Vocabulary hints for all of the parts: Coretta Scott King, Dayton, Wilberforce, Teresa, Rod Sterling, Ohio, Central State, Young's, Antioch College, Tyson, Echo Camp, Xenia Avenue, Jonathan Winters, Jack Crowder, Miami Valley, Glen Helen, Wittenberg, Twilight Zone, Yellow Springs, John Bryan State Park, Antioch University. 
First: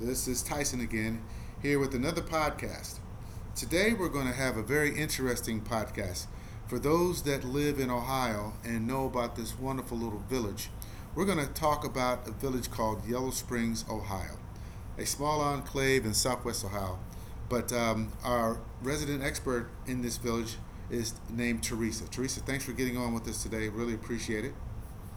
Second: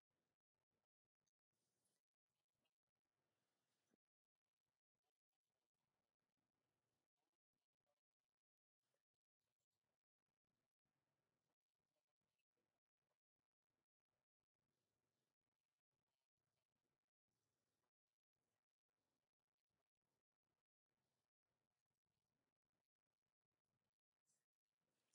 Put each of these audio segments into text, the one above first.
This is Tyson again, here with another podcast. Today, we're going to have a very interesting podcast. For those that live in Ohio and know about this wonderful little village, we're going to talk about a village called Yellow Springs, Ohio, a small enclave in southwest Ohio. But our resident expert in this village is named Teresa. Teresa, thanks for getting on with us today. Really appreciate it.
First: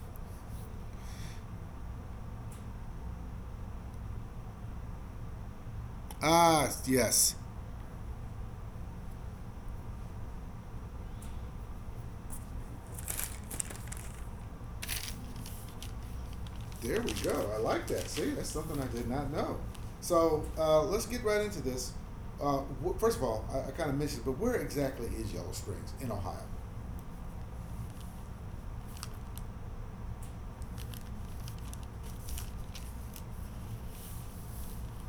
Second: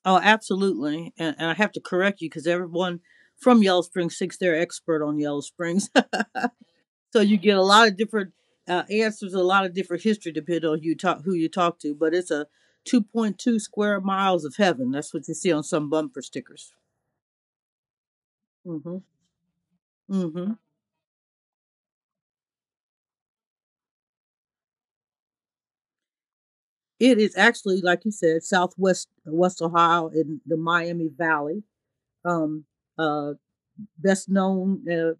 Oh, absolutely. And I have to correct you because everyone from Yellow Springs thinks they're expert on Yellow Springs. Ah, So yes. you get a lot of different answers, a lot of different history depending on who you talk to. But it's a 2.2 square miles of heaven. That's what you see on some bumper stickers. There we go. I like that. See, that's something I Mm-hmm. did not know. So Mm-hmm. uh, let's get right into this. Uh, First of all, I kind of mentioned, but where exactly is Yellow Springs in Ohio? It is actually, like you said, Southwest West Ohio in the Miami Valley. Um, uh, Best known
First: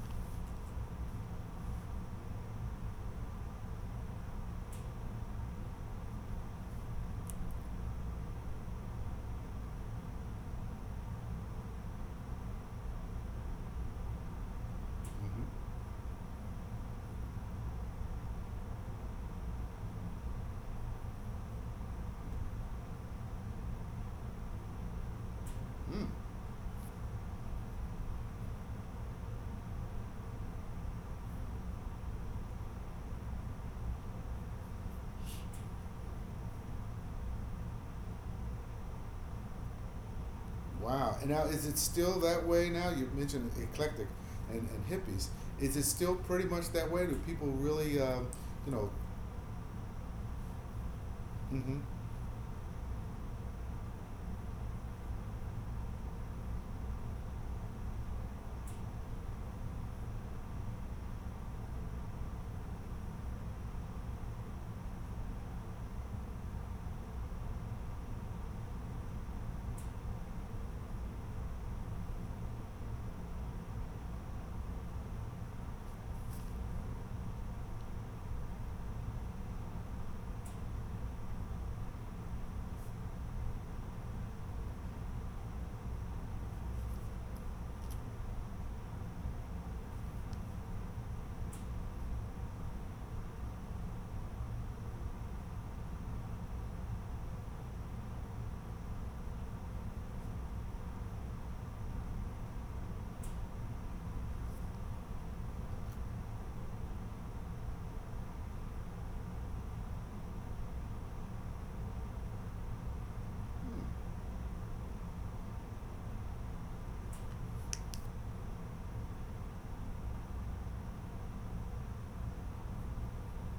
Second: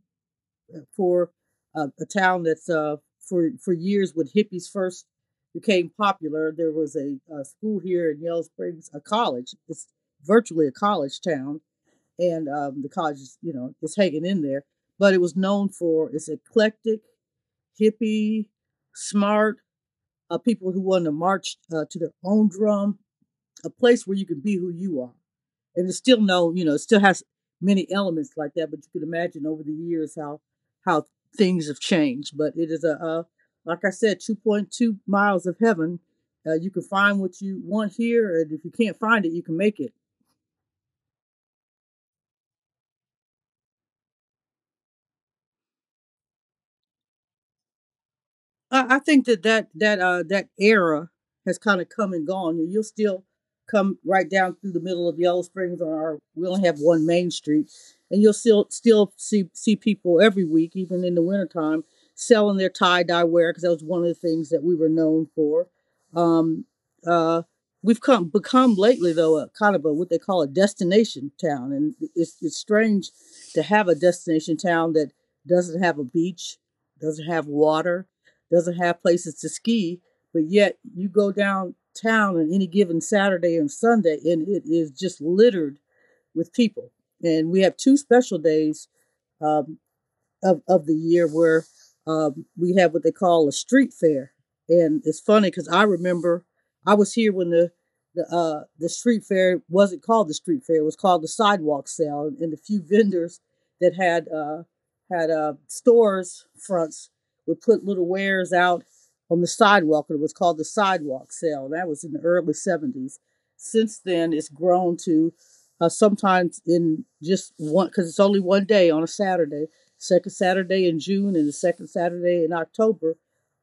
for a town that's for years when hippies first became popular. There was a school here in Yellow Springs, a college. It's virtually a college town, and the college is, you know, is hanging in there. But it was known Mm-hmm. for its eclectic, hippie, smart people who wanted to march to their own drum. A place where you could be who you are, and it's Mm. still no, you know, it still has many elements like that. But you can imagine over the years how how things have changed. But it is a like I said, 2.2 miles of heaven. You can find what you want here, and if you can't find it, you can make it. Wow. And now, is it still that way now? You mentioned eclectic and hippies. Is it still pretty much that way? Do people really, you know? I think that that era has kind Mm-hmm. of come and gone. And you'll still come right down through the middle of Yellow Springs, or our, we only have one main street, and you'll still see people every week, even in the wintertime, selling their tie dye wear because that was one of the things that we were known for. Um, uh, we've come become lately though a kind of a what they call a destination town, and it's strange to have a destination town that doesn't have a beach, doesn't have water, doesn't have places to ski, but yet you go downtown on any given Saturday and Sunday, and it is just littered with people. And we have two special days, um, of the year where we have what they call a street fair. And it's funny because I remember I was here when the street fair wasn't called the street fair; it was called the sidewalk sale. And the few vendors that had had stores fronts would put little wares out on the sidewalk, and it was called the sidewalk sale. That was in the early '70s. Since Mm. then, it's grown to sometimes in just one because it's only one day on a Saturday, second Saturday in June and the second Saturday in October,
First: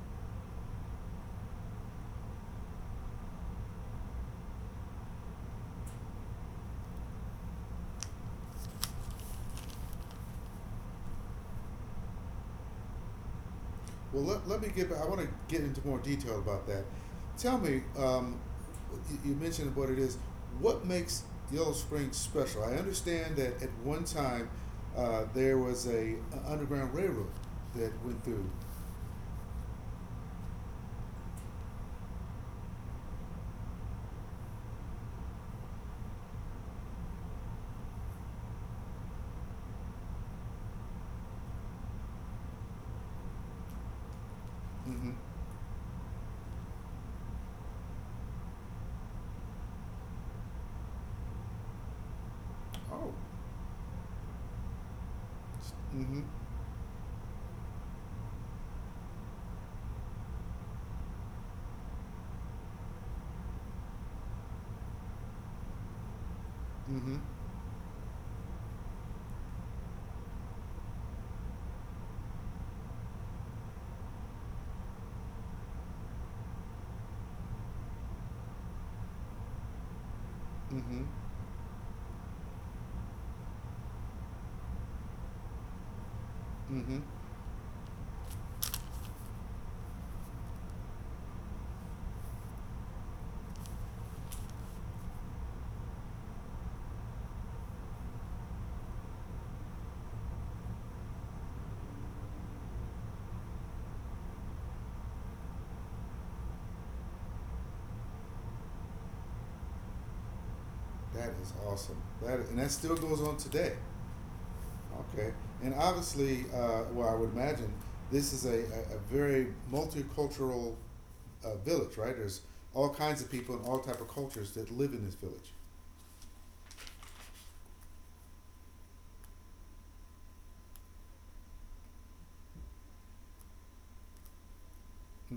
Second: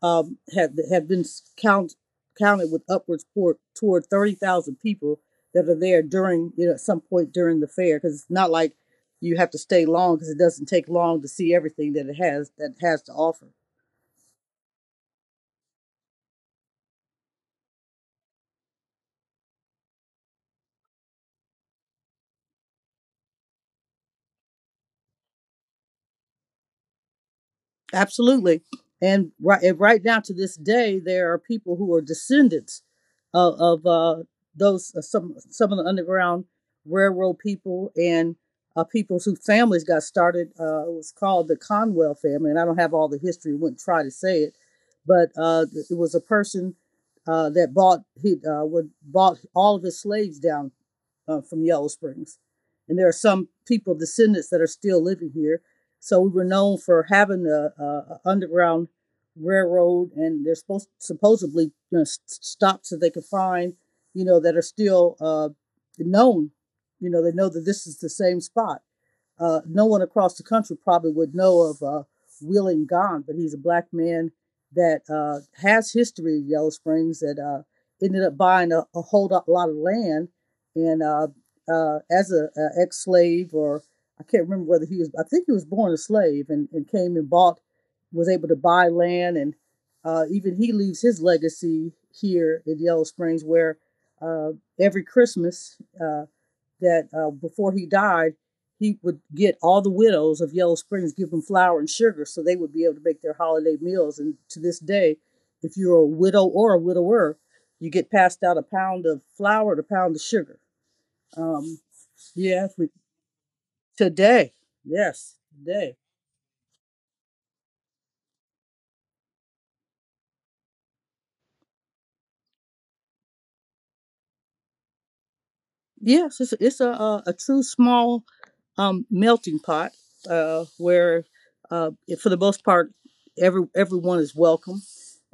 have been count, counted with upwards toward 30,000 people that are there during, you know, at some point during the fair because it's not like you have to stay long because it doesn't take long to see everything that it has to offer. Well, let me get back. I want to get into more detail about that. Tell me, you mentioned what it is. What makes Yellow Springs special? I understand that at one time there was a underground railroad that went through. Absolutely. And right now to this day, there are people who are descendants of those some of the underground railroad people and people whose families got started. It was called the Conwell family, and I don't have all the history. Wouldn't try to say it, Mm-hmm. but it was a person that bought he would bought all of his slaves down from Yellow Springs. And there are Oh. some people, descendants, that are still living here. So Mm-hmm. we were known for having underground railroad, and they're supposedly, you know, stops that they could find, you know, that are still known. You Mm-hmm. know, they know that this is the same spot. No one across the country probably would know of Wheeling Gone, but he's a black man that has history in Yellow Springs that ended up buying a whole lot of land. Mm-hmm. And As a ex-slave, or I can't remember whether he was, I think he was born a slave and Mm-hmm. came and bought, was able to buy land. And even he leaves his legacy here in Yellow Springs where, uh, every Christmas, uh, that before he died, he would get all the widows of Yellow Springs, give them flour and sugar so they would be able to make their holiday meals. And to this day, if you're a widow or a widower, you get passed out a pound of flour and a pound of sugar. That is Um, awesome. That and yeah, that still goes on today. today, Okay, yes, and today. obviously, well, I would imagine this is a very multicultural village, right? There's all kinds of people and all type of cultures that live in this village. Yes, it's a, a true small melting pot where, for the most part, everyone is welcome,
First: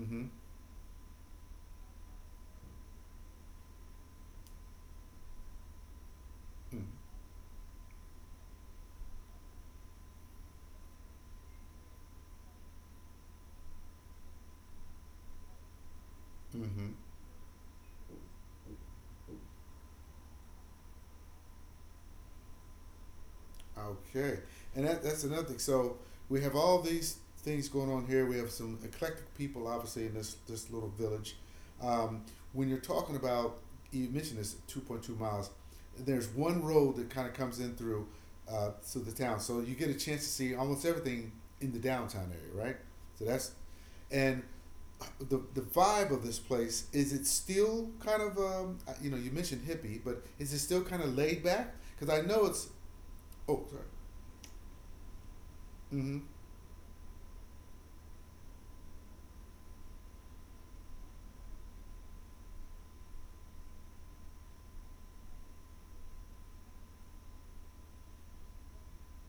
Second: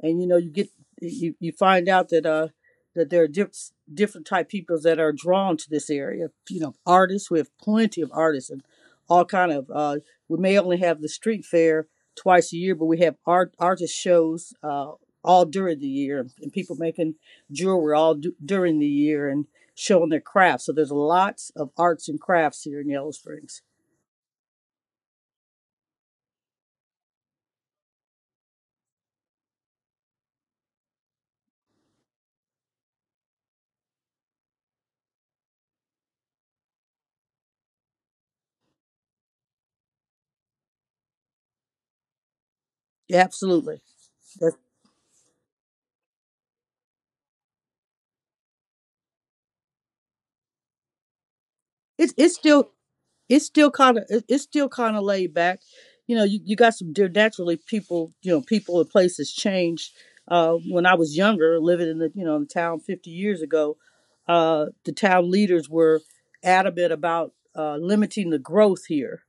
and you know you get you find out that that there are different type people that are drawn to this area. You know, Mm-hmm. artists. We have plenty of artists and all kind of. We may only have the street fair twice a year, but we have artist shows all during the year, and people Mm-hmm. making jewelry during the year, and showing their craft. So there's lots of arts and crafts here in Yellow Springs. Okay, and that's another thing. So we have all these things going on here. We have some eclectic people, obviously, in this little village. Um, when you're talking about, you mentioned this 2.2 miles. There's one road that kind of comes in through to the town, so you get a chance to see almost everything in the downtown area, right? Yeah, So that's absolutely. and That's, the vibe of this place is it still kind of you know you mentioned hippie, but is it still kind of laid back? Because it's I it's know it's still oh, sorry. It's still kind of laid back. Mm-hmm. You got some naturally people. You know, people and places change. When I was younger, living in the, you know, in the town 50 years ago, the town leaders were adamant about limiting the growth here,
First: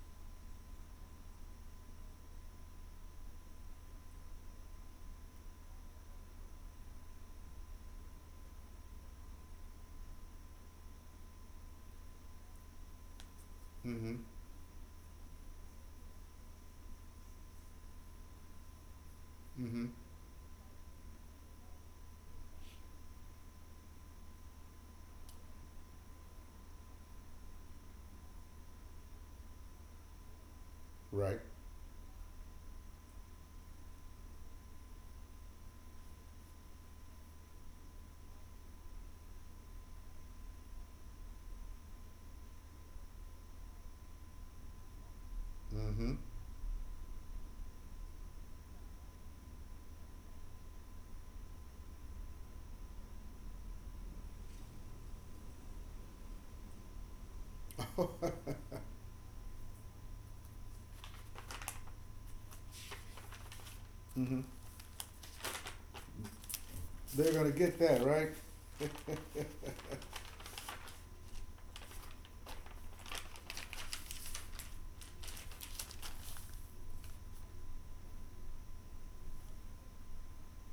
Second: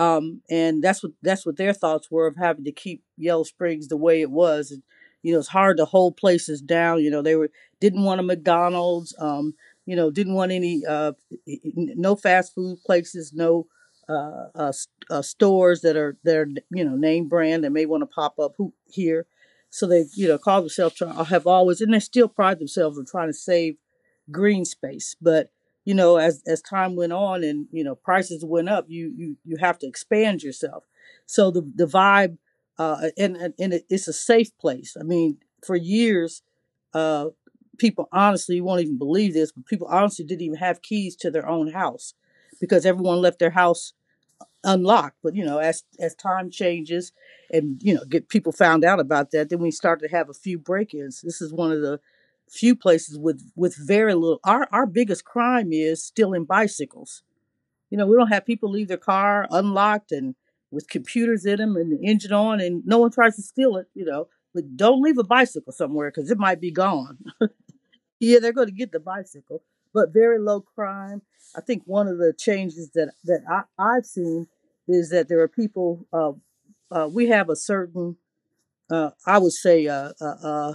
and that's what their thoughts were of having to keep Yellow Springs the way it was. And, you know, it's hard to hold places down. You know, they were didn't want a McDonald's. You know, didn't want any no fast food places, no Mm-hmm. uh, uh, stores that are their, you know, name brand that may want to pop up who, here. So Mm-hmm. they, you know, call themselves have always, and they still pride themselves on trying to save green space, but you know as time went on, and you know, prices went up, you you have to expand yourself Right. so the vibe and it's a safe place. I mean, for years, uh people honestly, you won't even believe this, but people honestly didn't even have keys to their own house because everyone left their house unlocked. But you know, as Mm-hmm. time changes, and you know, get people found out about that, then we start to have a few break-ins. This is one of the few places with very little. Our biggest crime is stealing bicycles. You know, we don't have people leave their car unlocked and with computers in them and the engine on, and no one tries to steal it. You know, mm-hmm. but don't leave a bicycle somewhere because it might be gone. They're gonna get that right. Yeah, they're going to get the bicycle, but very low crime. I think one of the changes that I've seen is that there are people. We have a certain, I would say,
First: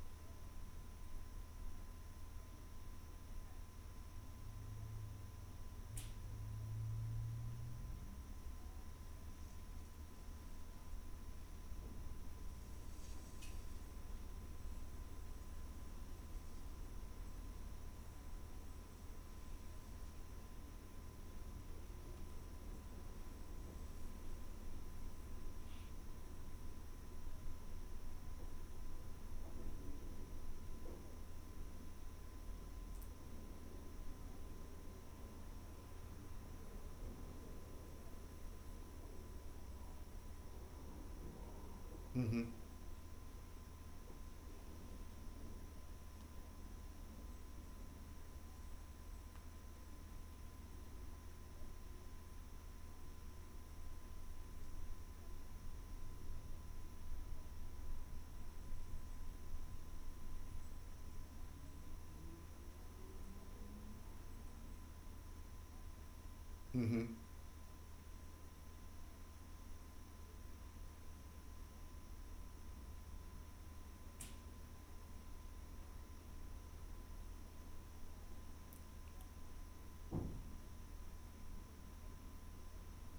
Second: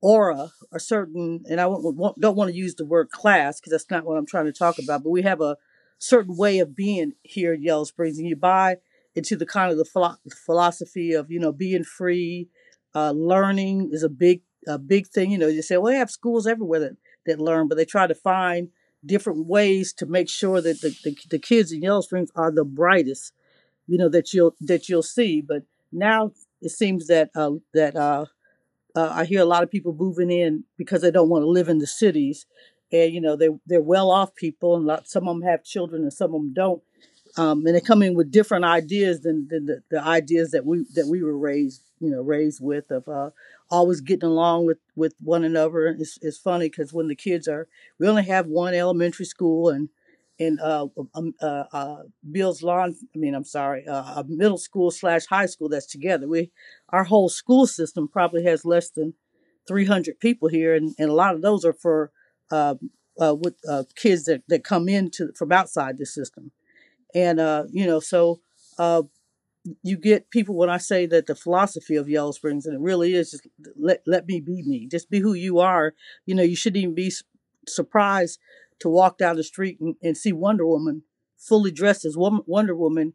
aura, a certain, and I don't want to use the word class because that's not what I'm trying to talk about, but we have a certain way of being here at Yellow Springs, and you buy into the kind of the philosophy of, you know, being free. Uh, learning is a big thing. You know, you say well they have schools everywhere that learn, but they try to find different ways to make sure that the kids in Yellow Springs are the brightest, you know, that you'll see. But now it seems that I hear a lot of people moving in because they don't want to live in the cities, and you know they they're well off people, and some of them have children and some of them don't, and they're coming with different ideas than the ideas that we were raised, you know, mm-hmm. raised with of, always getting along with one another. It's funny because when the kids are, we only have one elementary school and um, uh, uh, Bill's lawn I mean I'm sorry a middle school slash high school that's together. We our whole school system probably has less than 300 people here, and a lot of those are for uh, with kids that come into from outside the system Mm-hmm. You know, so uh, you get people when I say that the philosophy of Yellow Springs, and it really is just let me be me, just be who you are. You know, you shouldn't even be surprised to walk down the street and see Wonder Woman fully dressed as Wonder Woman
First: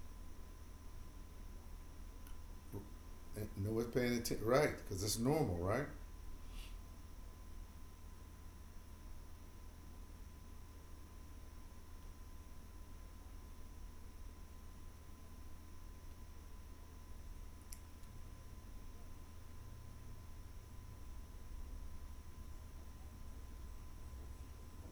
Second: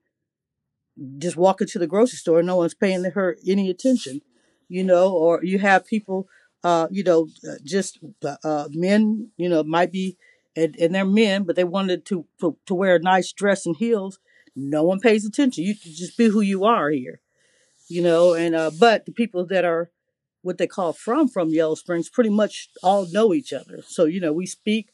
just walking to the grocery store. No one's paying her And any no one's paying attention. attention, right? You Because know, it's or normal, you have right? people, just men, you know, might be, and they're men, but they wanted to, to wear a nice dress and heels. No one pays attention. You just be who you are here, you know. And but the people that are what they call from Yellow Springs pretty much all know each other, so you know we speak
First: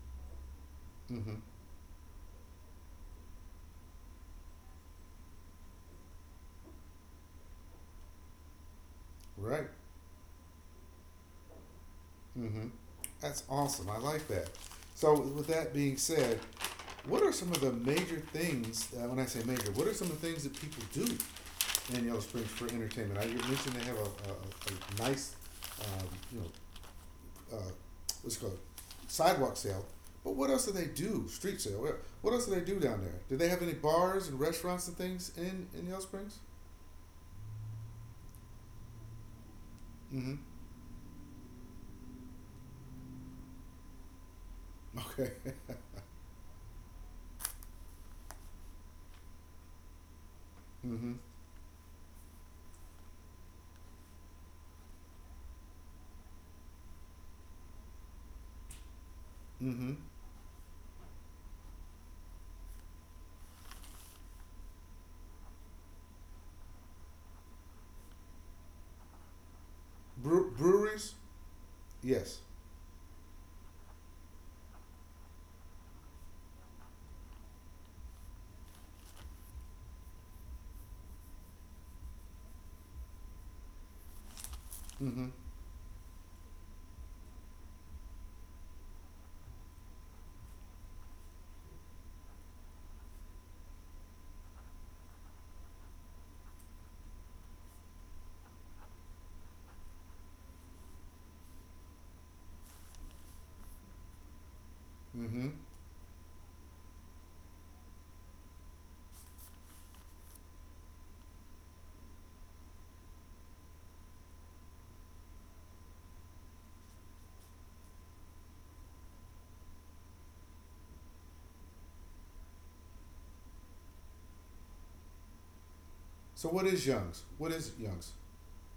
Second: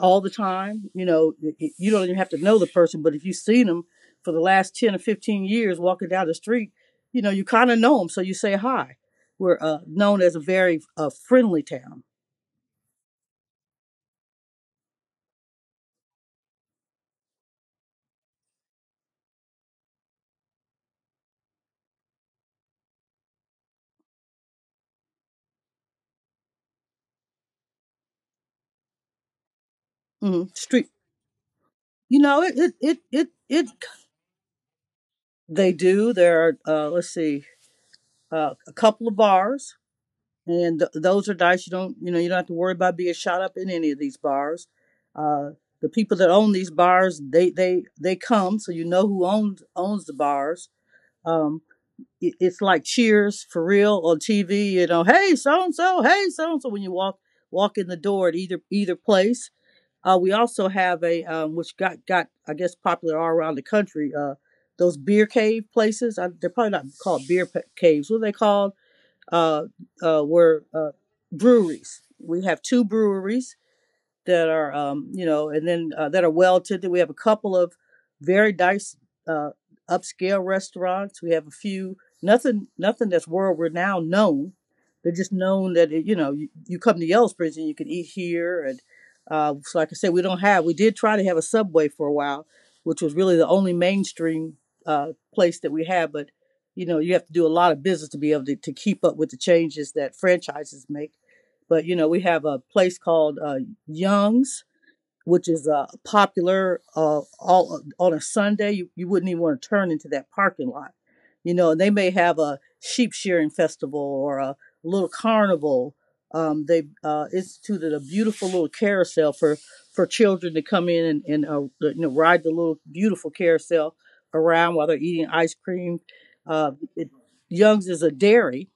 all the time. You know, Mm-hmm. you don't even have to know the person, but if you've seen them for the last 10 or 15 years walking down the street, you know, you kind of know them. So you say hi. We're Right. Known as a very friendly town. Mm-hmm. That's awesome. I like that. So, with that being said, what are some of the major things? When I say major, what are some of the things that people do in Yellow Springs for entertainment? I you mentioned they have a nice, um, you know, uh, what's it called sidewalk sale. But Hmm. what else do they Street, do? Street sale. you What know, else do they do down there? Do they have any bars and restaurants and things they in Yellow do. Springs? There are, let's see, a couple of bars. Mm-hmm. And those are dice. You don't, you know, you don't have to worry about being shot up in any of these bars. Okay. uh the people that own these bars, they come, so you know who owns the bars. mm-hmm. um it, it's like Cheers for real on TV. You know, hey so and so hey so and so when you walk in the door at either place. Mm-hmm. We also have a which got I guess popular all around the country. Those beer cave places, I, they're probably not called beer caves. What are they called? Uh, Brew- were breweries? Breweries. Yes. We have two breweries that are, you know, and then, that are well attended. We have a couple of very nice uh, upscale restaurants. We have a few, nothing that's world renowned known. They're Mm-hmm. just known that it, you know, you come to Yellow Springs and you can eat here. And so like I said, we don't have. We did try to have a Subway for a while, which was really the only mainstream place that we had. But you know, you have to do a lot of business to be able to keep up with the changes that franchises make. But you know, we have a place called Young's, Mm-hmm. which is popular all on a Sunday. You wouldn't even want to turn into that parking lot. You know, they may have a sheep shearing festival or a little carnival. They, instituted a beautiful little carousel for children to come in and, you know, ride the little beautiful carousel around while they're eating ice cream. So what Uh, is it, Young's? What is Young's is a Young's? dairy,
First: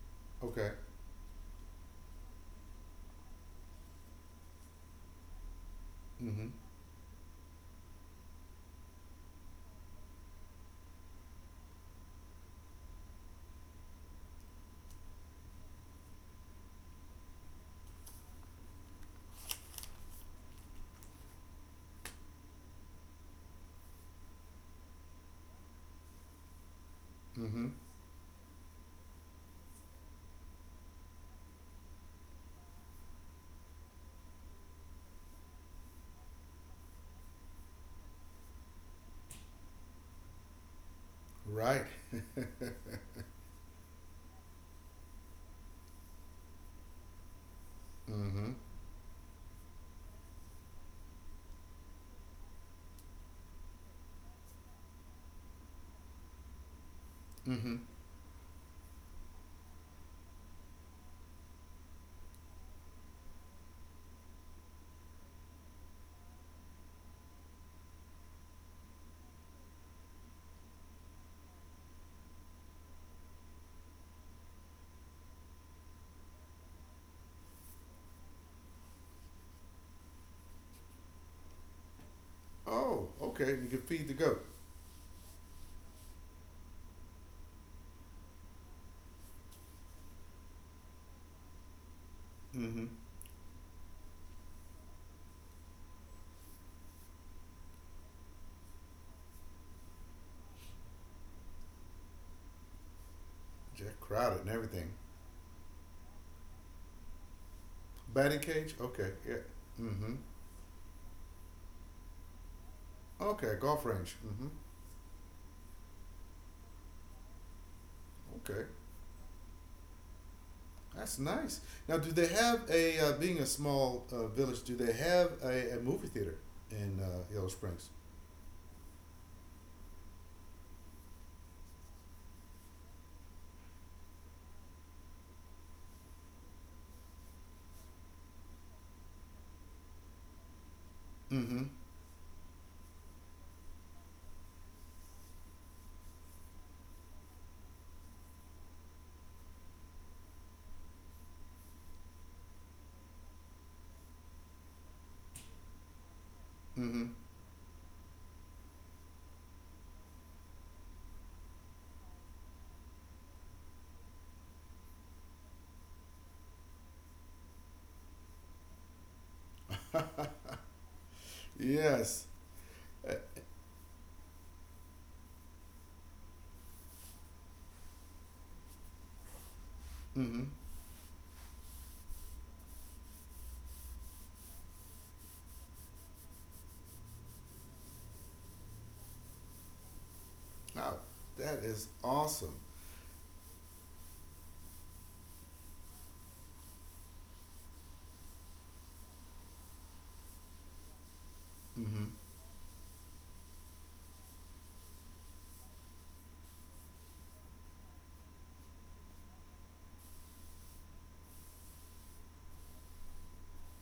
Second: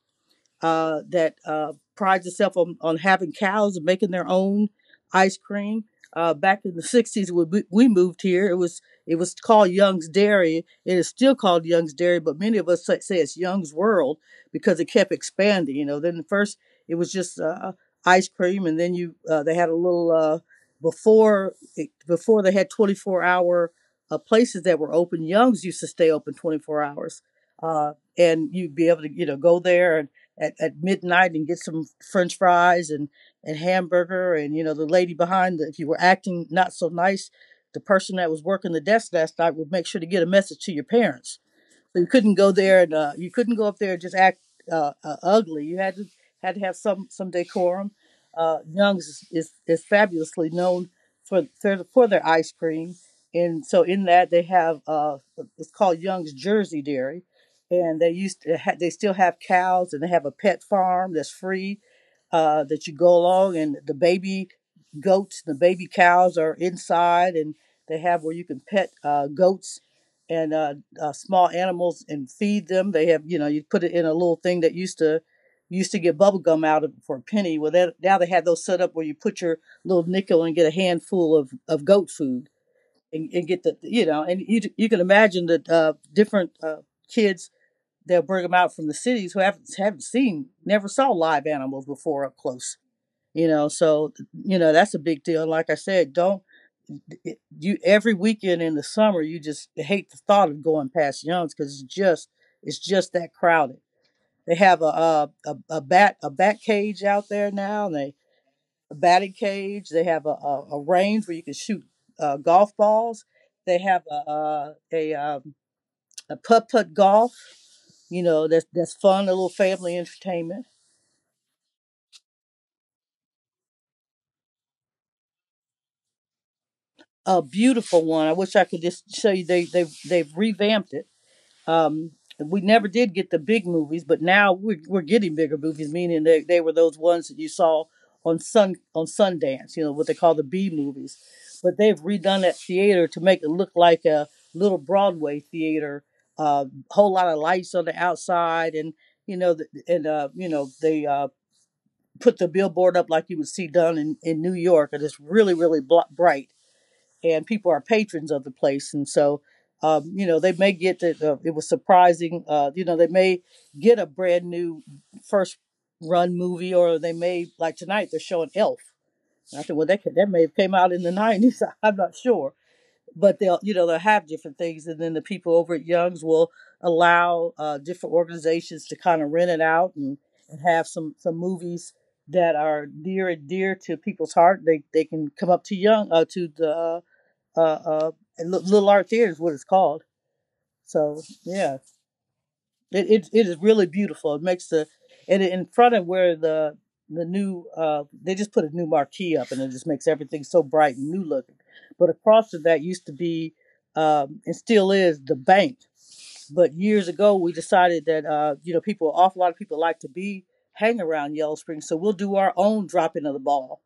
Okay. That prides itself on having cows and making their own ice cream. Mm-hmm. Back in the '60s, when we moved here, it was called Young's Dairy. It is still called Young's Dairy, but many of us say it's Young's World because it kept expanding. You know, then first it was just, ice cream, and then, you, they had a little, before before they had 24 hour places that were open. Young's used to stay open 24 hours, Mm-hmm. And you'd be able to, you know, go there at midnight and get some french fries and hamburger. And you know, the lady behind the, if you were acting not so nice, the person that was working the desk last night would make sure to get a message to your parents. Right. So you couldn't go there, and, you couldn't go up there and just act, ugly. You had to, had to have some decorum. Mm-hmm. Young's is, is fabulously known for their ice cream, and so in that they have, it's called Young's Jersey Dairy, Mm-hmm. and they used to they still have cows, and they have a pet farm that's free, that you go along and the baby goats, the baby cows are inside. And they have where you can pet, goats and, small animals and feed them. They have, you know, you put it in a little thing that used to, used to get bubble gum out of for a penny. Well, that, now they have those set up where you put your little nickel and get a handful of goat food, Oh, and okay. get You the, can you feed the know, and goat. you can imagine that, different, kids, they'll bring them out from the cities, who haven't seen, never saw live animals before up close, Mm-hmm. you know. So you know, that's a big deal. And like I said, don't you, every weekend in the summer, you just hate the thought of going past Young's because it's just, it's just that crowded. Jack Crowder They and have a, everything. a bat cage out there now, and they, Batting cage? a Okay. batting Yeah. cage. They Mm-hmm. have a range where you can shoot, golf balls. Okay, They golf have range. a, Hmm. a putt putt golf, you know, that's Okay, that's fun, a little family entertainment. that's nice. Now, do they have a being a small village? Do they have a movie theater in A Yellow Springs? beautiful one, I wish I could just show you. They they've revamped it. Um, we never did get the big movies, but now we're getting bigger movies, meaning they were those ones that you saw on Sundance. You know what they call the B movies. Mm-hmm. But they've redone that theater to make it look like a little Broadway theater. A, whole lot of lights on the outside, and you know, the, and you know, they, put the billboard up like you would see done in New York, and it's really, really bright, Mm-hmm. and people are patrons of the place. And so, you know, they may get that, it was surprising, you know, they may get a brand new first run movie, or they may, like tonight, they're showing Elf. And I think, well, that, that may have came out in the 90s, I'm not Yes. sure. Uh, But they'll, you know, they'll have different things. And then the people over at Young's will allow, different organizations to kind of rent it out, mm-hmm. and have some movies that are near and dear to people's heart. They can come up to young, to the uh, uh, Little Art Theater is what it's called. Wow, So that yeah, is awesome. It is really beautiful. It makes the, and in front of where the new, they just put a new marquee up, and it just makes everything so bright and new looking. Mm-hmm. But across from that used to be, and still is, the bank. But years ago, we decided that, you know, people, an awful lot of people like to be, hang around Yellow Springs, so we'll do our own dropping of the ball.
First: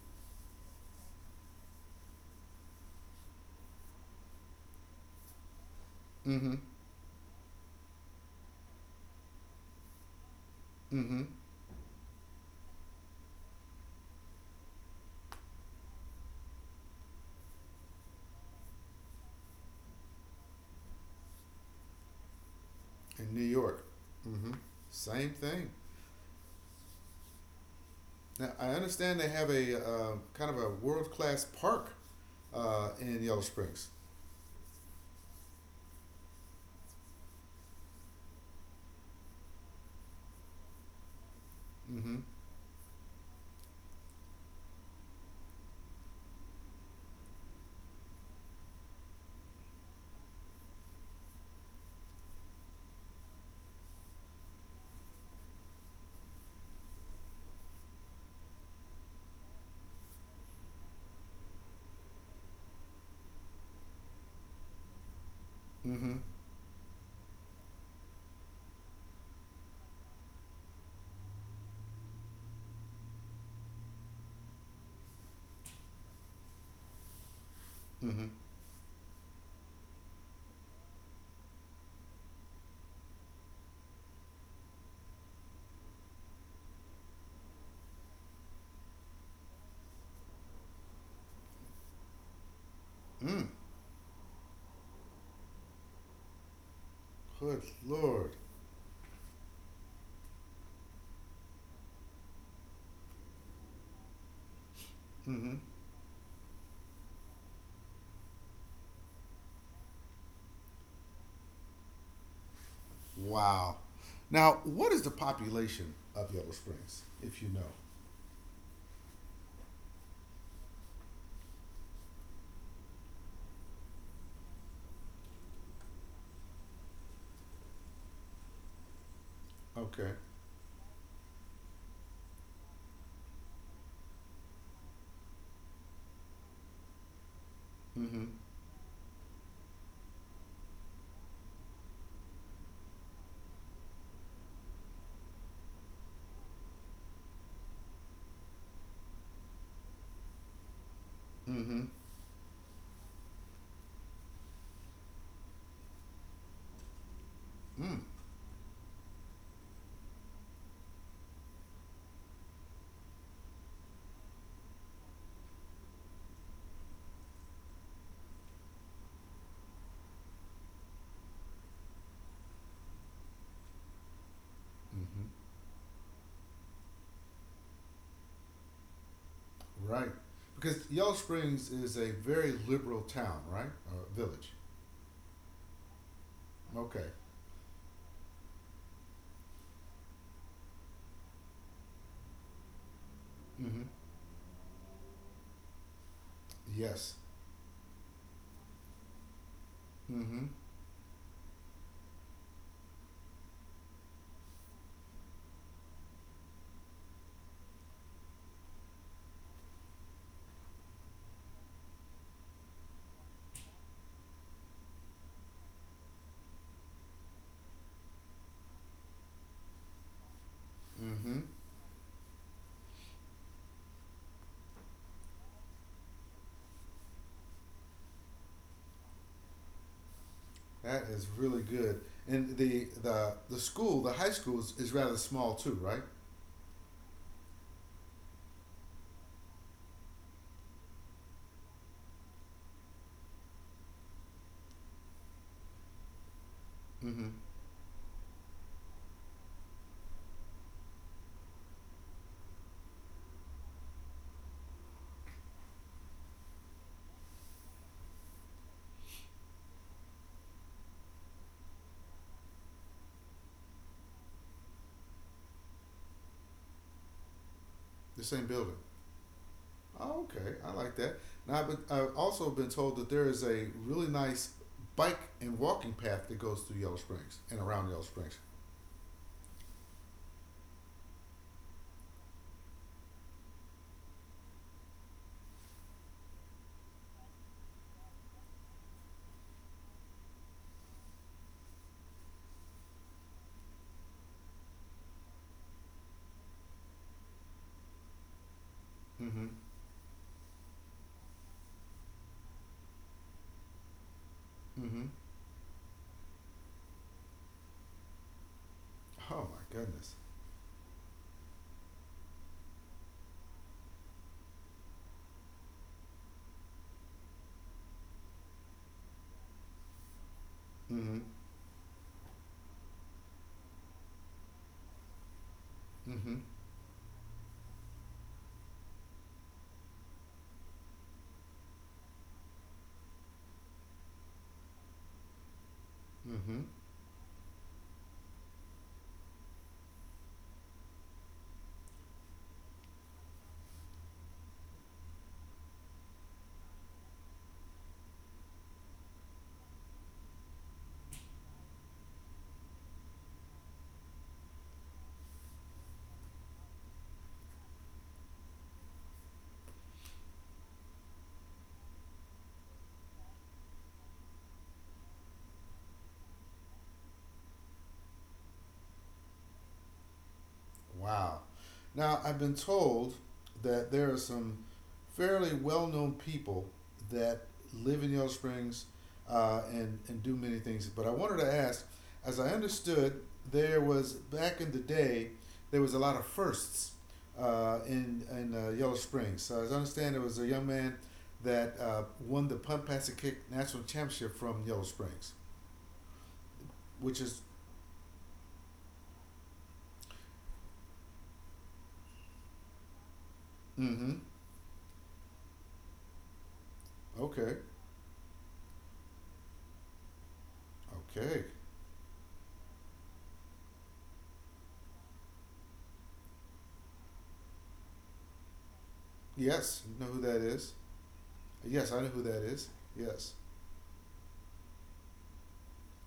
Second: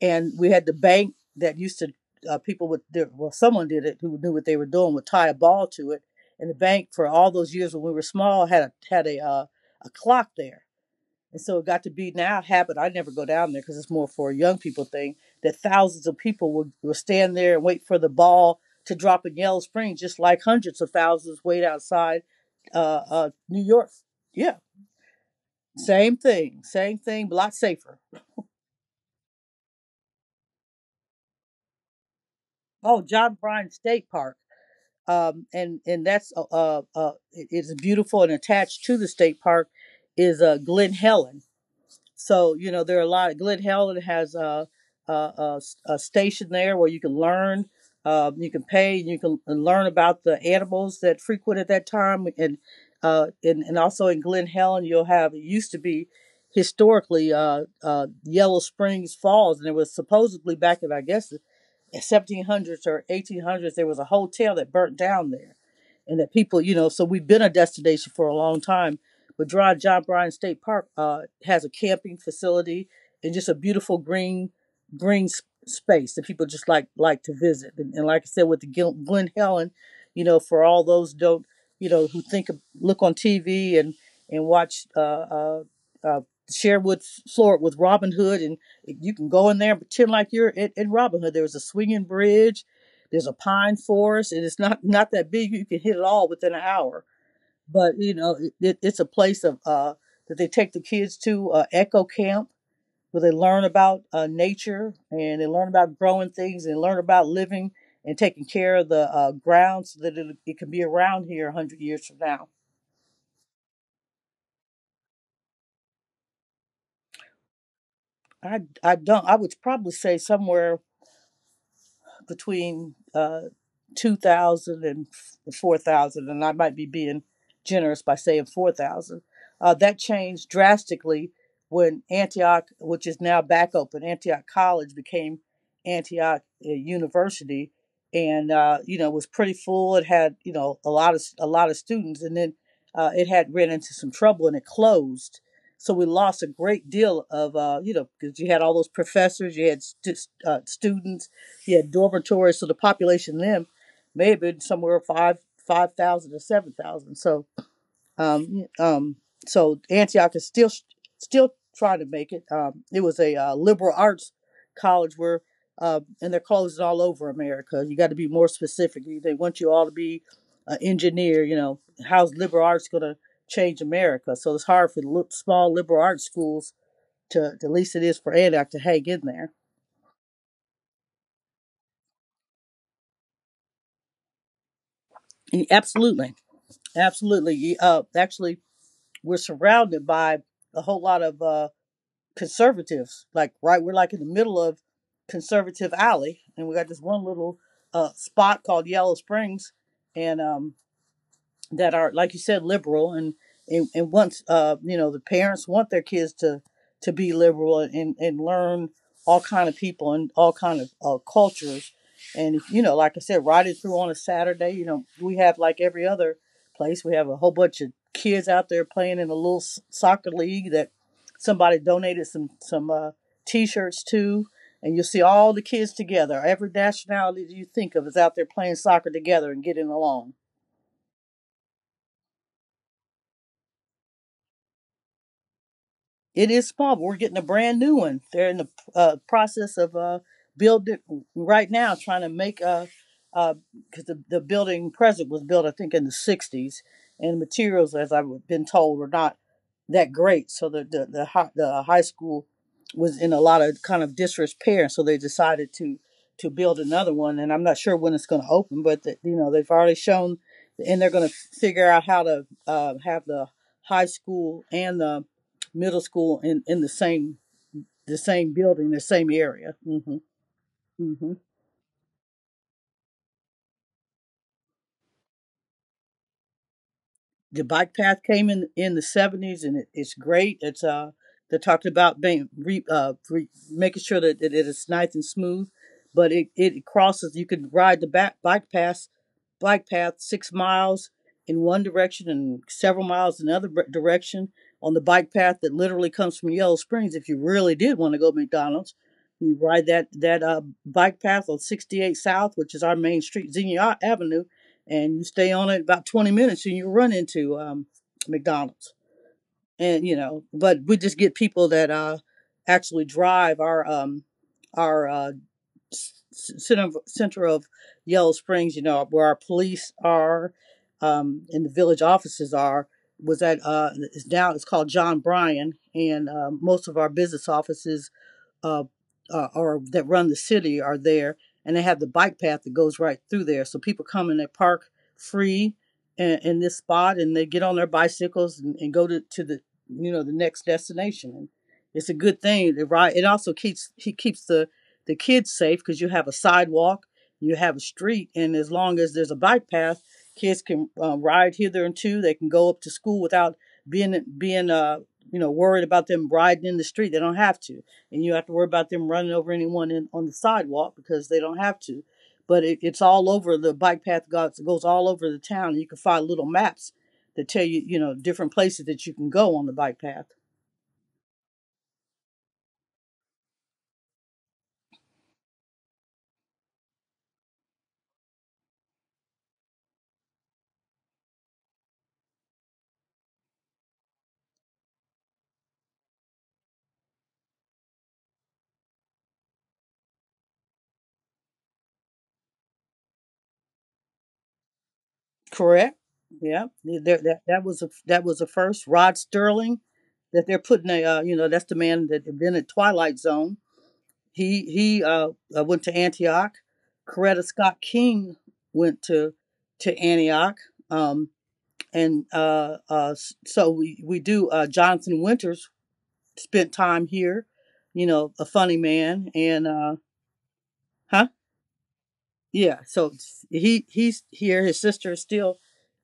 And we had the bank that used to, people would, well, someone did it who knew what they were doing, would tie a ball to it, and Mm-hmm. the bank for all those years when we were small had a had a clock there. Mm-hmm. And so it got to be now a habit. I never go down there because it's more for a young people thing. That thousands of people will stand there and wait for the ball to drop in Yellow Springs, just like hundreds of thousands wait outside, In New New York. York. Mm-hmm. Yeah, Same thing. Same thing, but a lot safer. Now, I understand they have a kind of a world class park Oh, in John Yellow Bryan Springs. State Park, and that's, it's beautiful. And attached to the state park is, Glen Helen. Mm-hmm. So you know, there are a lot. Glen Helen has a, a a, a station there where you can learn, you can pay, and you can learn about the animals that frequent at that time. And, and also in Glen Helen, you'll have, it used to be historically, Yellow Springs Falls, and it was supposedly back in, I guess, 1700s or 1800s there was a hotel that burnt down there. Mm-hmm. And that people, you know, so we've been a destination for a long time. But dry John Bryan State Park, has a camping facility, and just a beautiful green green space that people just like to visit. And like Mm-hmm. I said, with the Glen Helen, you know, for all those, don't you know, who think of, look on TV and watch, uh Sherwood Florida, with Robin Hood. And you can go in there and pretend like you're in Robin Hood. There's a swinging bridge, there's a Mm. pine forest, and it's not that big. You can hit it all within an hour. Good But you Lord. know, it's a place of that they take the kids to Echo Camp, where they learn about nature, and they Hmm. learn about growing things and learn about living and taking care of the ground so that it can be around here 100 years from now. Wow. Now, what is the population of Yellow Springs, if you know? I don't. I would probably say somewhere between 2,000 and 4,000, and I might be being generous by saying 4,000. That Okay. changed drastically when Antioch, which is now back open, Antioch College became Antioch University, Mm-hmm. and you know was pretty full. It had you know a lot of students, and then it had ran into some trouble and it closed. So we lost a great deal of, you know, because you had all those professors, you had students, he Mm-hmm. had dormitories, so the population then may have been somewhere five thousand to 7,000. So Mm. um um so Antioch is still trying to make it. It was a liberal arts college where. And they're colleges all over America. You got to be more specific. They want you all to be an engineer. You know, how's liberal arts going to change America? So it's hard for Mm-hmm. small liberal arts schools to, at least it is for Antioch to hang in there. Right. Because Yellow Springs is a very liberal town, right? Or village. And Absolutely. Okay. Absolutely. Actually, we're surrounded by a whole lot of conservatives. Like, Mm-hmm. right, we're like in the middle of conservative alley, and we got this Yes. one little spot called Yellow Springs, Mm-hmm. and that are like you said liberal and once you know the parents want their kids to be liberal and learn all kind of people and all kind of cultures and if, you know, like I said, riding through on a Saturday, you know, we have like every other place, we have a whole bunch of kids out there playing in a little soccer league that Mm-hmm. somebody donated some t-shirts to, and you'll see all the kids together, every nationality you think of is out there playing soccer together and getting along. That is really good. And the school, the high school is rather small too, right? It is small, but we're getting a brand new one. They're in the process of building right now, trying to make a uh, because the building present was built, I think, in the '60s, Mm-hmm. and materials, as I've been told, were not that great. So the high school was in a lot of kind of disrepair, so they decided to build another one. And I'm not sure when it's going to open, but the, you know, they've already shown, and they're going to figure out how to have the high school and the middle school in the The same same building. building, the same area. Oh, okay, I like that. hmm Now, I've also been told that there is a really nice bike and walking path that goes through Yellow Springs the and bike around Yellow path Springs. came in the 70s, and it's great. It's They talked about making sure that it is nice and smooth, but it crosses, you could ride the back bike path 6 miles in one direction and several miles in another direction on the bike path that literally comes from Yellow Springs. If you really did want to go to McDonald's, Mm-hmm. you ride that bike path on 68 south, which is our main street, Xenia Avenue, Mm-hmm. and you stay on it about 20 minutes and you run into McDonald's. Oh my And goodness. you know, but we just get people that actually drive our center of Yellow Springs, you know, where our police are, Mm-hmm. And the village offices are. Was at it's now it's called John Bryan, and Mm-hmm. um, most of our business offices uh, or that run the city are there, and they have the bike path that goes right through there. So people come and they park free in Mm-hmm. this spot, and they get on their bicycles and go to the, you know, the next destination. And it's a good thing. It right. It also keeps he keeps the kids safe, because you have a sidewalk, you have a street, and as long as there's a bike path, kids can ride hither and to. They can go up to school without being you know worried about them riding in the street. They don't have to, and you have to worry about them running over anyone in, on the sidewalk, because they don't have to. But it, it's all over, the bike path goes all over the town. You can find little maps that tell you, you know, different places that you can go on the bike path. Wow. Now, I've been told that there are some fairly well known people that live in Yellow Springs and do many things. But I wanted to ask, as I understood, there was back in the day, there was a lot of firsts in Yellow Springs. So, as I understand, there was a young man that won the punt, pass, and kick national championship from Yellow Springs, Correct? Yeah. which There, is, that was a first. Rod Sterling, that they're putting a you know, that's the man that invented Twilight Zone. mm hmm. He went to Antioch. Coretta Okay, Scott King went to Antioch. Um, okay. and so we do. Jonathan Winters spent time here, you know, a funny man, and Yes, you know who that is? huh? Yes, I know who that is. Yeah, so Yes, he's here. His sister is still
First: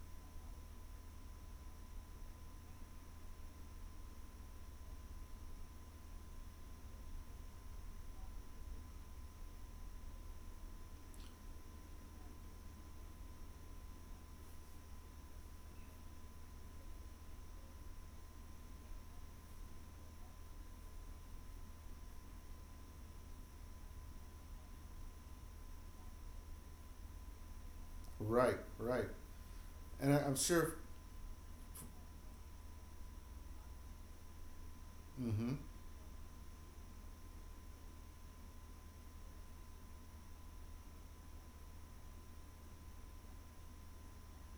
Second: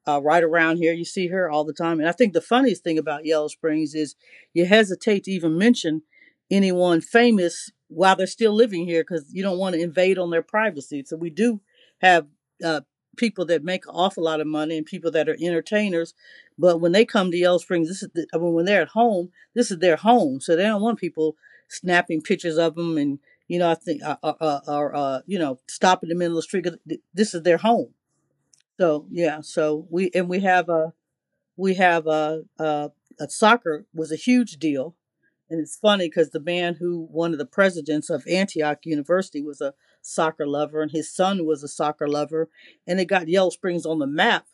right around here. You see her all the time, and I think the funniest thing about Yellow Springs is you hesitate to even mention anyone famous while they're still living here, because you don't want to invade on their privacy. So we do have uh, people that make an awful lot of money and people that are entertainers, but when they come to Yellow Springs, this is the, I mean, when they're at home, this is their home, so they don't want people snapping pictures of them and you know, I think, or you know, stop in the middle of the street. 'Cause this is their home. right, right, So yeah, so and I'm we have sure. a soccer was a huge deal, Mm-hmm. and it's funny because the man who, one of the presidents of Antioch University, was a soccer lover, and his son was a soccer lover, and it got Yellow Springs on the map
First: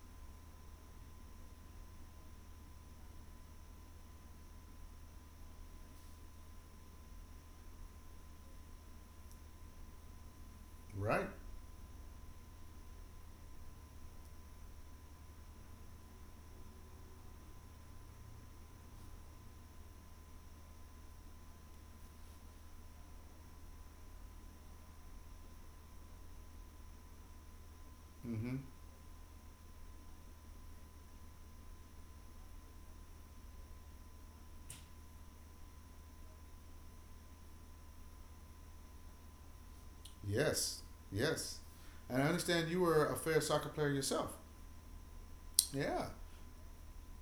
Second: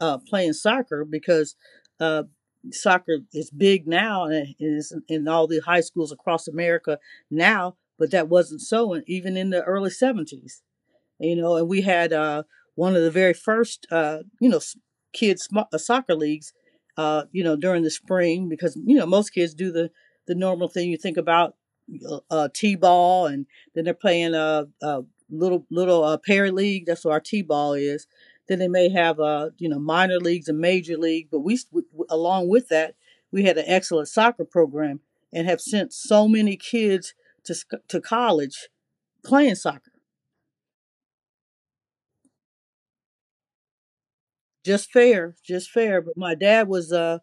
playing soccer, because uh, soccer is big now and is in all the high schools across America now, but that wasn't so in, even in the early 70s, Right. you know. And we had one of the very first you know kids soccer leagues, you know, during the spring, because you know most kids do the normal thing you think about, t-ball, and then they're playing a little parent league, that's what our t-ball is, Mm-hmm. then they may have you know minor leagues and major league, but we, along with that, we had an excellent soccer program and have sent so many kids to to college playing soccer. Yes. Yes. And I understand you were a fair soccer player yourself. Just fair, just fair. Yeah. But my dad was uh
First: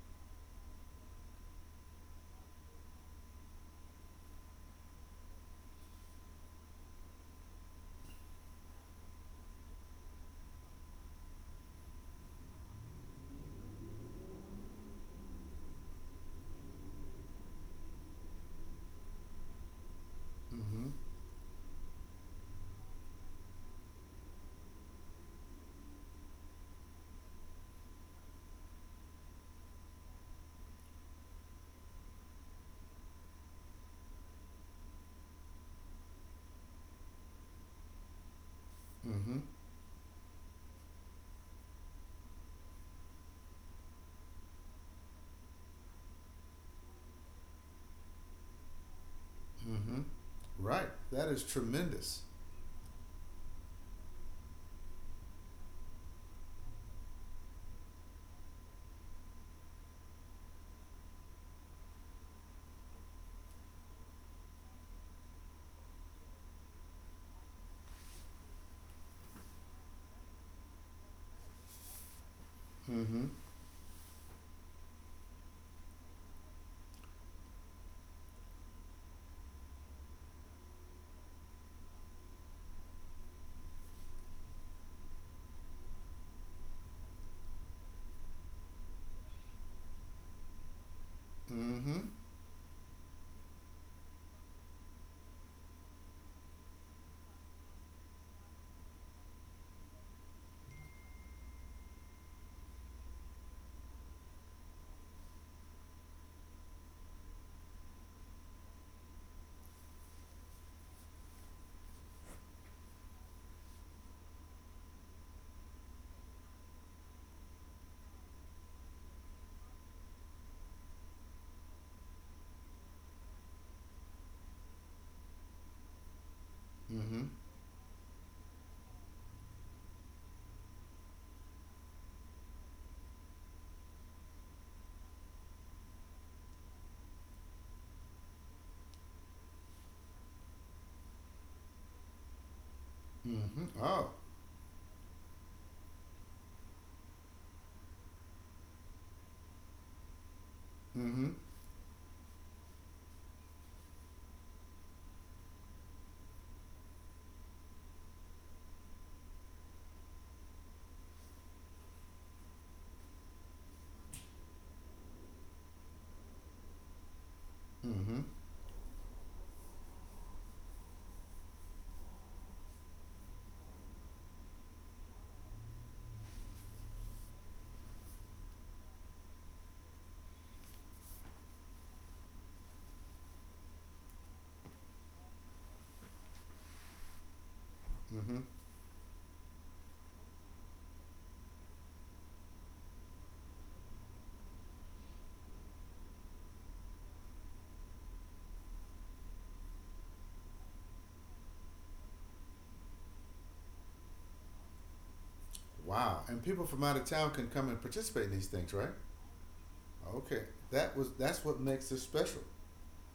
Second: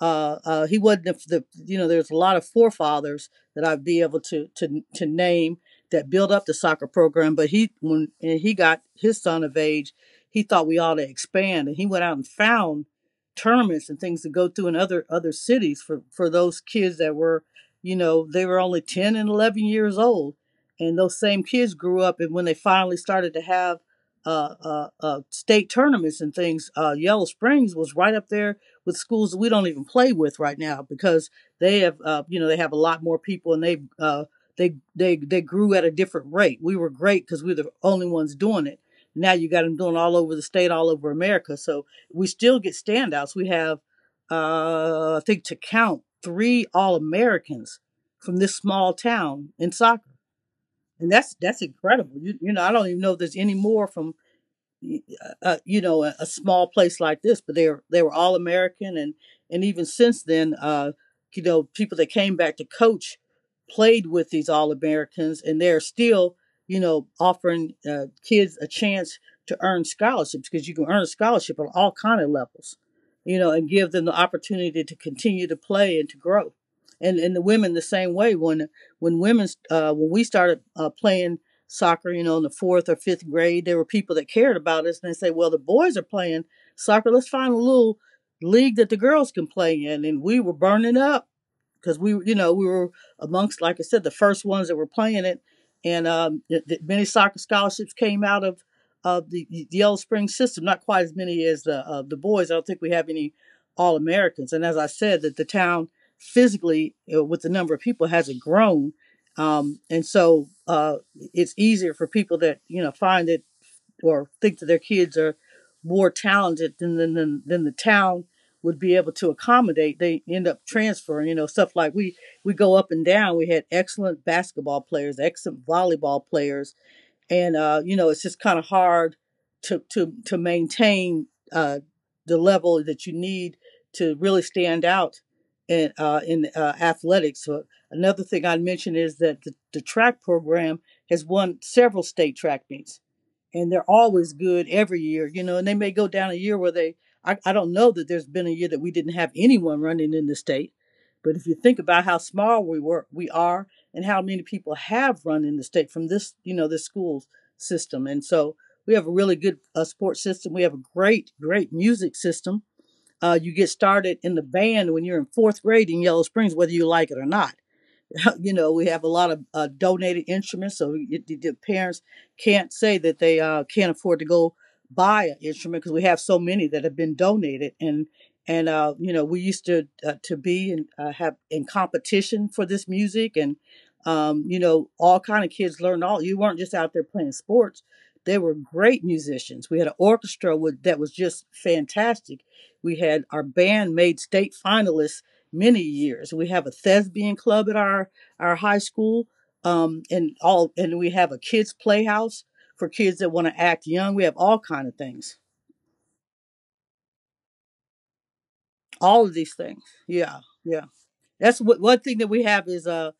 uh, uh, he wasn't the, you know, there's a lot of forefathers that I'd be able to name that built up the soccer program. But he when and he got his son of age, he thought we ought to expand, and he went out and found tournaments and things to go through in other cities for those kids that were, you know, they were only 10 and 11 years old, Mm-hmm. and those same kids grew up, and when they finally started to have state tournaments and things, Yellow Springs was right up there with schools we don't even play with right now, because they have you know they have a lot more people, and they they grew at a different rate. We were great because we were the only ones doing it. Now Mm-hmm. you got them doing all over the state, all over America. So we still get standouts. We have I think to count three All Americans from this small town in soccer, Mm-hmm. Right. and That that's is that's incredible. tremendous. You know, I don't even know if there's any more from you know, a small place like this, but they were all American, and even since then, uh, you know, people that came back to coach played with these All Americans, and they're still, you know, offering kids a chance to earn scholarships, because you can earn a scholarship on all kind of levels, Mm-hmm. you know, and give them the opportunity to continue to play and to grow, and the women the same way, when women when we started playing soccer, you know, in the fourth or fifth grade, there were people that cared about us and they say, well, the boys are playing soccer, let's find a little league that the girls can play in. And we were burning up because we, Mm-hmm. you know, we were amongst, like I said, the first ones that were playing it, and many soccer scholarships came out of the Yellow Spring system. Not quite as many as the boys. I don't think we have any All Americans. And as I said, that the town physically, with the number of people, hasn't grown, and so it's easier for people that you know find it or think that their kids are more talented than than the town would be able to accommodate. They end up transferring, you know, stuff like we go up and down. We had excellent basketball players, excellent volleyball players, Mm-hmm. and you know, it's just kind of hard to maintain the level that you need to really stand out in athletics. So another thing I'd mention is that the track program has won several state track meets, Mm-hmm. and they're Oh. always good every year, you know. And they may go down a year where they I don't know that there's been a year that we didn't have anyone running in the state. Mm-hmm. But if you think about how small we are and how many people have run in the state from this, you know, this school system. And so we have a really good sports system. We have a great, great music system. You get started in the band when you're in fourth grade in Yellow Springs, whether you like it or not. Mm-hmm. You know, we have a lot of donated instruments, so y the parents can't say that they can't afford to go buy an instrument because we have so many that have been donated. And you know, we used to be and have in competition for this music, and you know, all kind of kids learned all. You weren't just out there playing sports; they Mm-hmm. were great musicians. We had an orchestra that was just fantastic. We had our band made state finalists many years. We have a thespian club at our high school, and and we have a kids playhouse for kids that want to act young. We have all kind of things, Wow. And people from out of town can come and participate in these things, right? all of these things. Yeah, Okay. yeah. That was that's That's what what makes one this thing that we special. have is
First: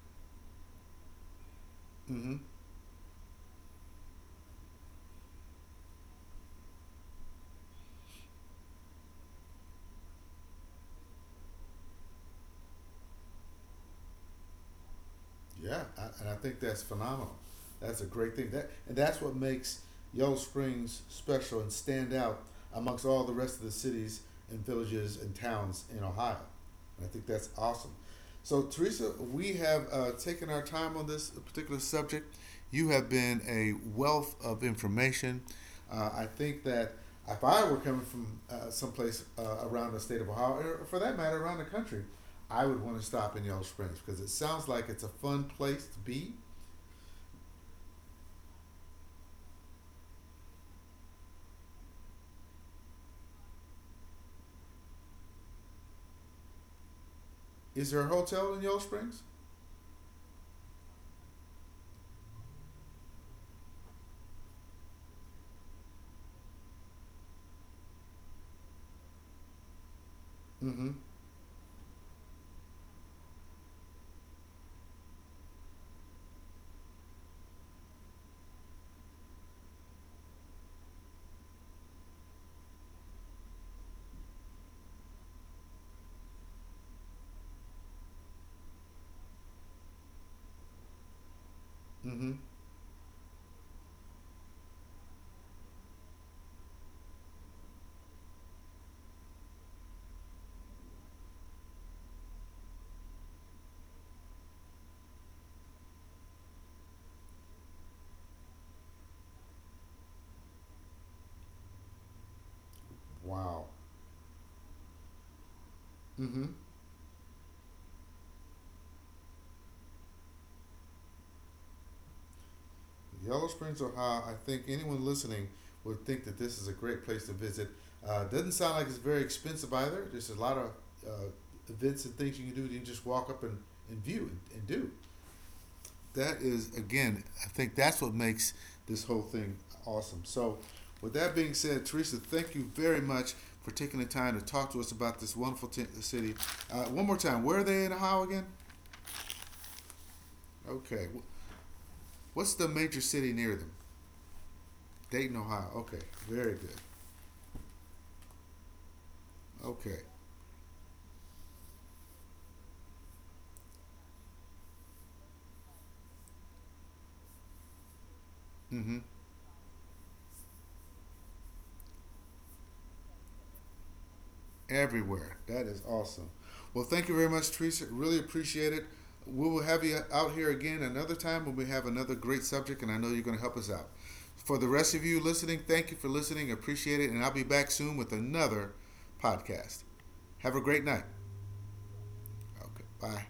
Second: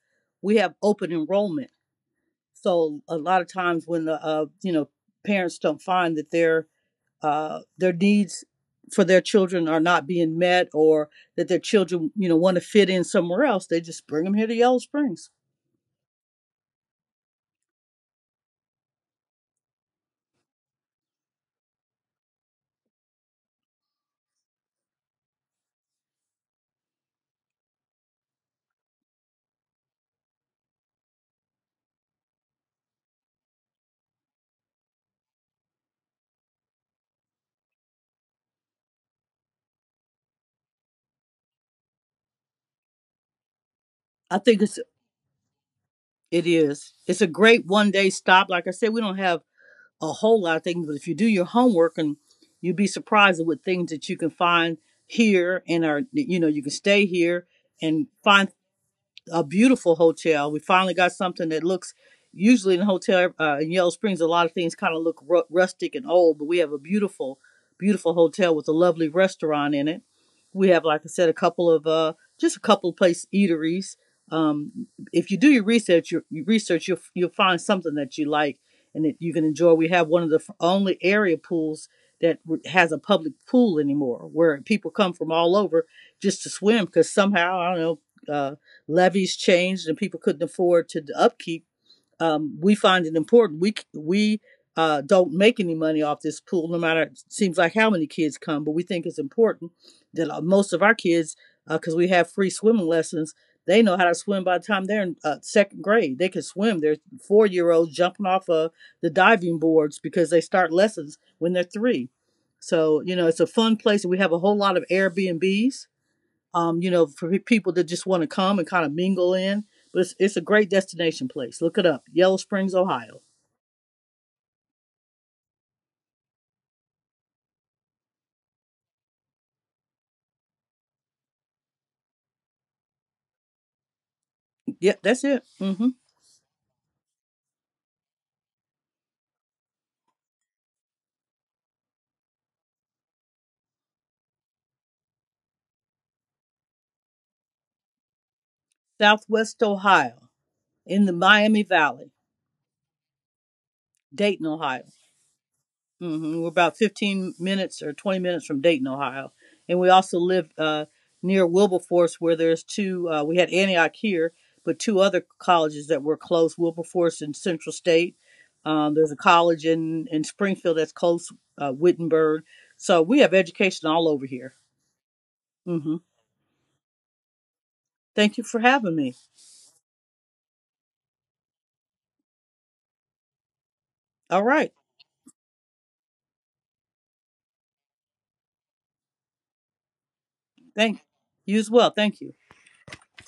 we have open enrollment. Mm-hmm. So a lot of times when the you know parents don't find that their needs for their children are not being met, or that their children you know want to fit in somewhere else, they just bring them here to Yellow Springs. Yeah, I, and I think that's phenomenal. That's a great thing. That and that's what makes Yellow Springs special and stand out amongst all the rest of the cities and villages and towns in Ohio. And I think that's awesome. So Teresa, we have taken our time on this particular subject. You have been a wealth of information. I think that if I were coming from someplace around the state of Ohio, or for that matter, around the country, I would want to stop in Yellow Springs because it I think sounds it's like it's a fun place to be. It is. It's a great one day stop. Like I said, we don't have a whole lot of things, but if you do your homework, and you'd be surprised at what things that you can find here and are, you know, you can stay here Is there a and hotel find in Yellow Springs? a beautiful hotel. We finally got something that looks. Usually in the hotel in Yellow Springs, a lot of things kind of look rustic and old, but we have a beautiful, beautiful hotel with a lovely restaurant in it. We have, Mm-hmm. like I said, a couple of just a couple of place eateries. If you do your research, your research, you'll find something that you like and that you can enjoy. We have one of the only area pools that has a public pool anymore, where people come from all over just to swim because somehow I don't know levies changed and people couldn't afford to upkeep. Mm-hmm. We find it important. We don't make any money off this pool, no matter it seems like how many kids come, but we think it's important that most of our kids, because we have free swimming lessons, they know how to swim by the time they're in second grade. They can swim. They're 4 year olds jumping off of the diving boards because they start lessons when they're three. So you know, it's a Wow. fun place. We have a whole lot of Airbnbs, Mm-hmm. You know, for people that just want to come and kind of mingle in. But it's a great destination place. Look it up, Yellow Springs, Ohio. Yellow Springs, Ohio. I think anyone listening would think that this is a great place to visit. Doesn't sound like it's very expensive either. There's a lot of uh, events and things you can do that you just walk up and view and do. Yep, that's it. Hmm. That is again I think that's what makes this whole thing awesome. So with that being said, Teresa, thank you very much for taking the time to talk to us about this wonderful city. Uh, one more time, where are they in Ohio again? Southwest Ohio, in Okay. the Miami Valley, What's the major city near them? Dayton, Ohio. Dayton, Ohio. Okay. Hmm. We're Very about good. 15 minutes or 20 minutes from Dayton, Ohio. And we Okay. also live near Wilberforce, where there's two, we had Antioch here, but two other colleges that were close, Wilberforce and Central State. Mm-hmm. There's a college in Springfield that's close, Wittenberg. So we have education all over here. Everywhere. That is Hmm. awesome. Well, thank you very much, Teresa. Really Thank you for appreciate it. having me. We will have you out here again another time when we have another great subject, and I know you're going to help us out. All For the right. rest of you listening, thank you for listening. Appreciate it. And I'll be back soon with another podcast. Have a great night. Thank you as well. Thank you. Okay, bye.